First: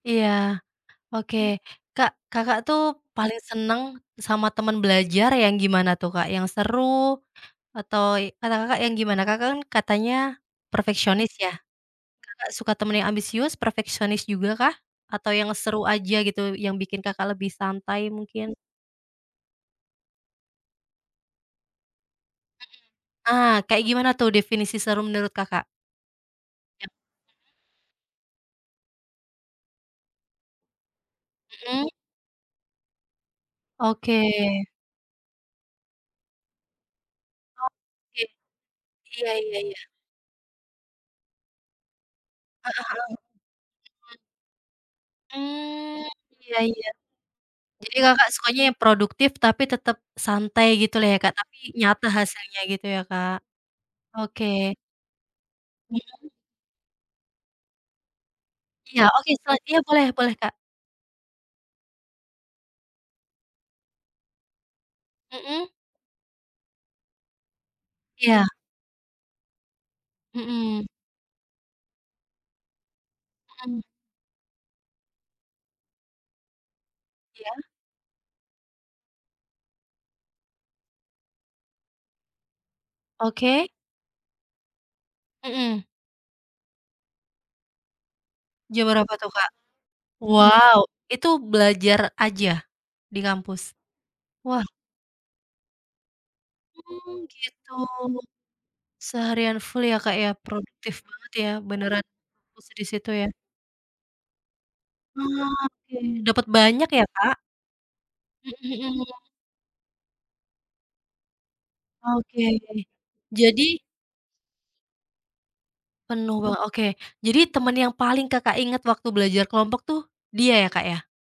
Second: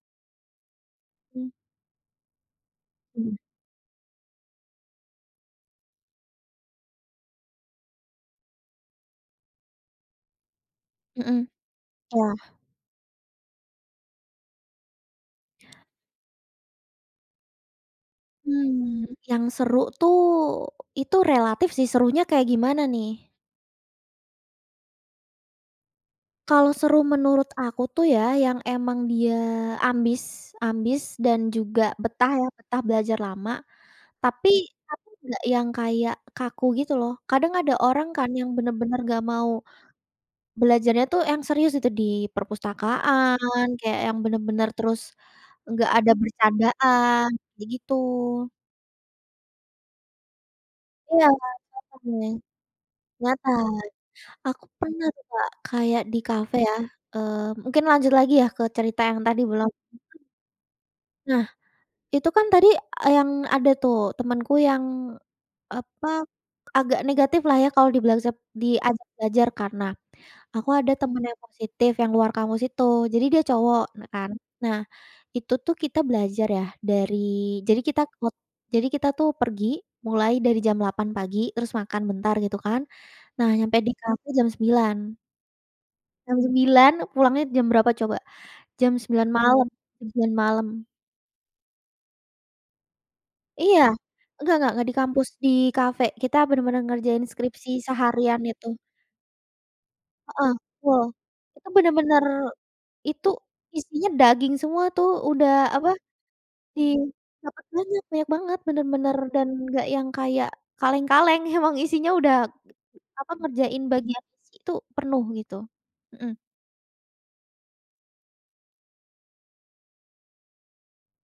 Iya. Oke. Mmm. Kak, Kakak tuh Mhm. paling seneng sama temen belajar yang gimana tuh, Kak? Yang seru, atau ey kata Kakak yang gimana? Kakak kan katanya, perfeksionis Mhm. ya, Iya. Kakak suka temen yang ambisius, perfeksionis juga kah, atau yang seru aja gitu, yang bikin Kakak lebih santai mungkin? Hmm. Yang seru tuh, itu relatif sih, serunya kayak Mhm, gimana nih? ah, kayak gimana tuh, definisi seru menurut Kakak? Kalau Ya, mhm. seru menurut aku tuh ya, yang emang dia ambis ambis dan juga Mhm. betah ya, betah belajar lama. Oke. Tapi tapi nggak yang kayak kaku gitu loh, kadang ada orang Oke. kan yang bener-bener nggak Iya mau, iya iya. belajarnya tuh yang serius itu di Heeh heeh. perpustakaan, kayak Mhm. yang bener-bener terus, nggak Mmm, ada iya iya. bercandaan, kayak gitu. Jadi Kakak sukanya yang produktif, tapi tetep santai gitu lah ya, Iya, Kak, tapi nyata cocoknya, hasilnya gitu ya, Kak? nyantai, Oke. aku pernah tuh, Kak, kayak di Mhm. kafe ya eee, mungkin lanjut lagi ya, ke cerita Iya, yang oke tadi setelah belum dia mhm. boleh boleh, Kak. Nah, itu kan tadi, eee, yang ada tuh temenku yang, Mhm. apa, agak negatif lah ya, kalau dibilang sep Iya. diajak belajar, karena, aku Mhm. ada temen yang positif, yang luar kampus itu, jadi dia Mhm. cowok, nah kan. Nah, itu tuh kita belajar ya, dari Iya. jadi kita kut jadi kita tuh pergi mulai dari jam 8.00 pagi, terus makan bentar gitu kan, nah Oke. nyampe di kafe jam 9.00. Mhm. Jam 9.00 pulangnya jam berapa coba? Jam Jam berapa 9.00 tuh, Kak? malem jam 9.00 Wow, malem. itu belajar aja, di kampus? Iya, nggak Wah. nggak nggak di kampus, di kafe. Kita bener-bener Mmm, ngerjain skripsi gitu. seharian itu. Seharian full ya, Kak, ya, Heeh, produktif full. banget ya, Itu beneran, bener-bener, fokus di situ itu ya? isinya daging semua tuh, udah apa, Oke, dapet banyak ting ya, Kak? dapet banyak, banyak banget, Mhm mhm. bener-bener dan nggak yang kayak kaleng-kaleng emang isinya, udah Oke, apa, jadi ngerjain bagian skripsi tuh penuh gitu. Mhm. [unintelligible] Oke. Jadi teman yang paling Kakak ingat waktu belajar kelompok tuh dia ya, Kak, ya?